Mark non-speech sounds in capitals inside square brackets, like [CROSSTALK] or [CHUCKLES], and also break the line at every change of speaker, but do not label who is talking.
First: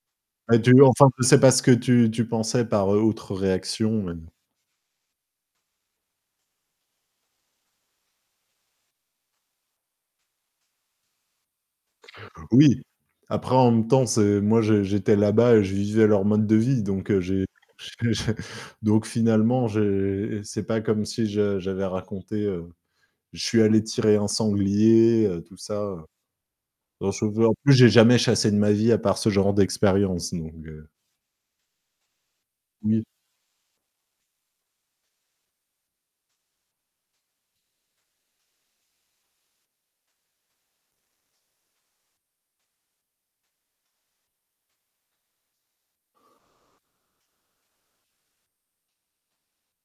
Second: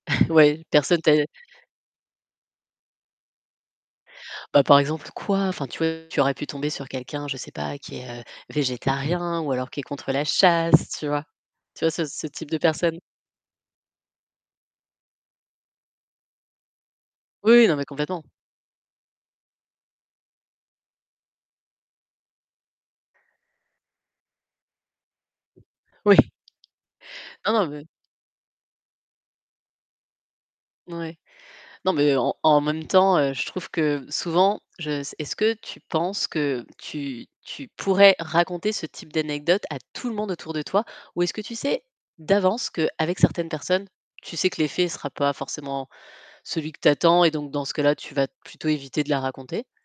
[CHUCKLES]
Et
Ouais,
tu
personne
enfin,
t'a
tu
é
c'est pas ce que tu tu pensais par, heu, autre réaction et mmh
Bah, par exemple: «Quoi?» enfin tu vois, tu aurais pu tomber sur quelqu'un, je sais pas qui est, heu, végétarien ou alors qui est contre la chasse, tu vois? Tu vois, ce ce type de
Oui.
personne.
Après en même temps, c'est moi j'é j'étais là-bas et je vivais leur mode de vie donc heu, j'ai
Oui oui, non mais
j'ai j'ai
complètement.
[CHUCKLES] donc finalement j'ai c'est pas comme si je j'avais raconté, heu: «Je suis allé tirer un sanglier, heu», tout ça.
Oui.
Heu [UNINTELLIGIBLE]
Non
en
non,
plus
mais
j'ai jamais chassé de ma vie à part ce genre d'expérience donc heu
N ouais. Non mais en en même
Oui.
temps, heu, je trouve que souvent, je s est-ce que tu penses que tu tu pourrais raconter ce type d'anecdote à tout le monde autour de toi, ou est-ce que tu sais d'avance qu'avec certaines personnes, tu sais que l'effet sera pas forcément celui que tu attends et donc dans ce cas-là, tu vas t plutôt éviter de la raconter?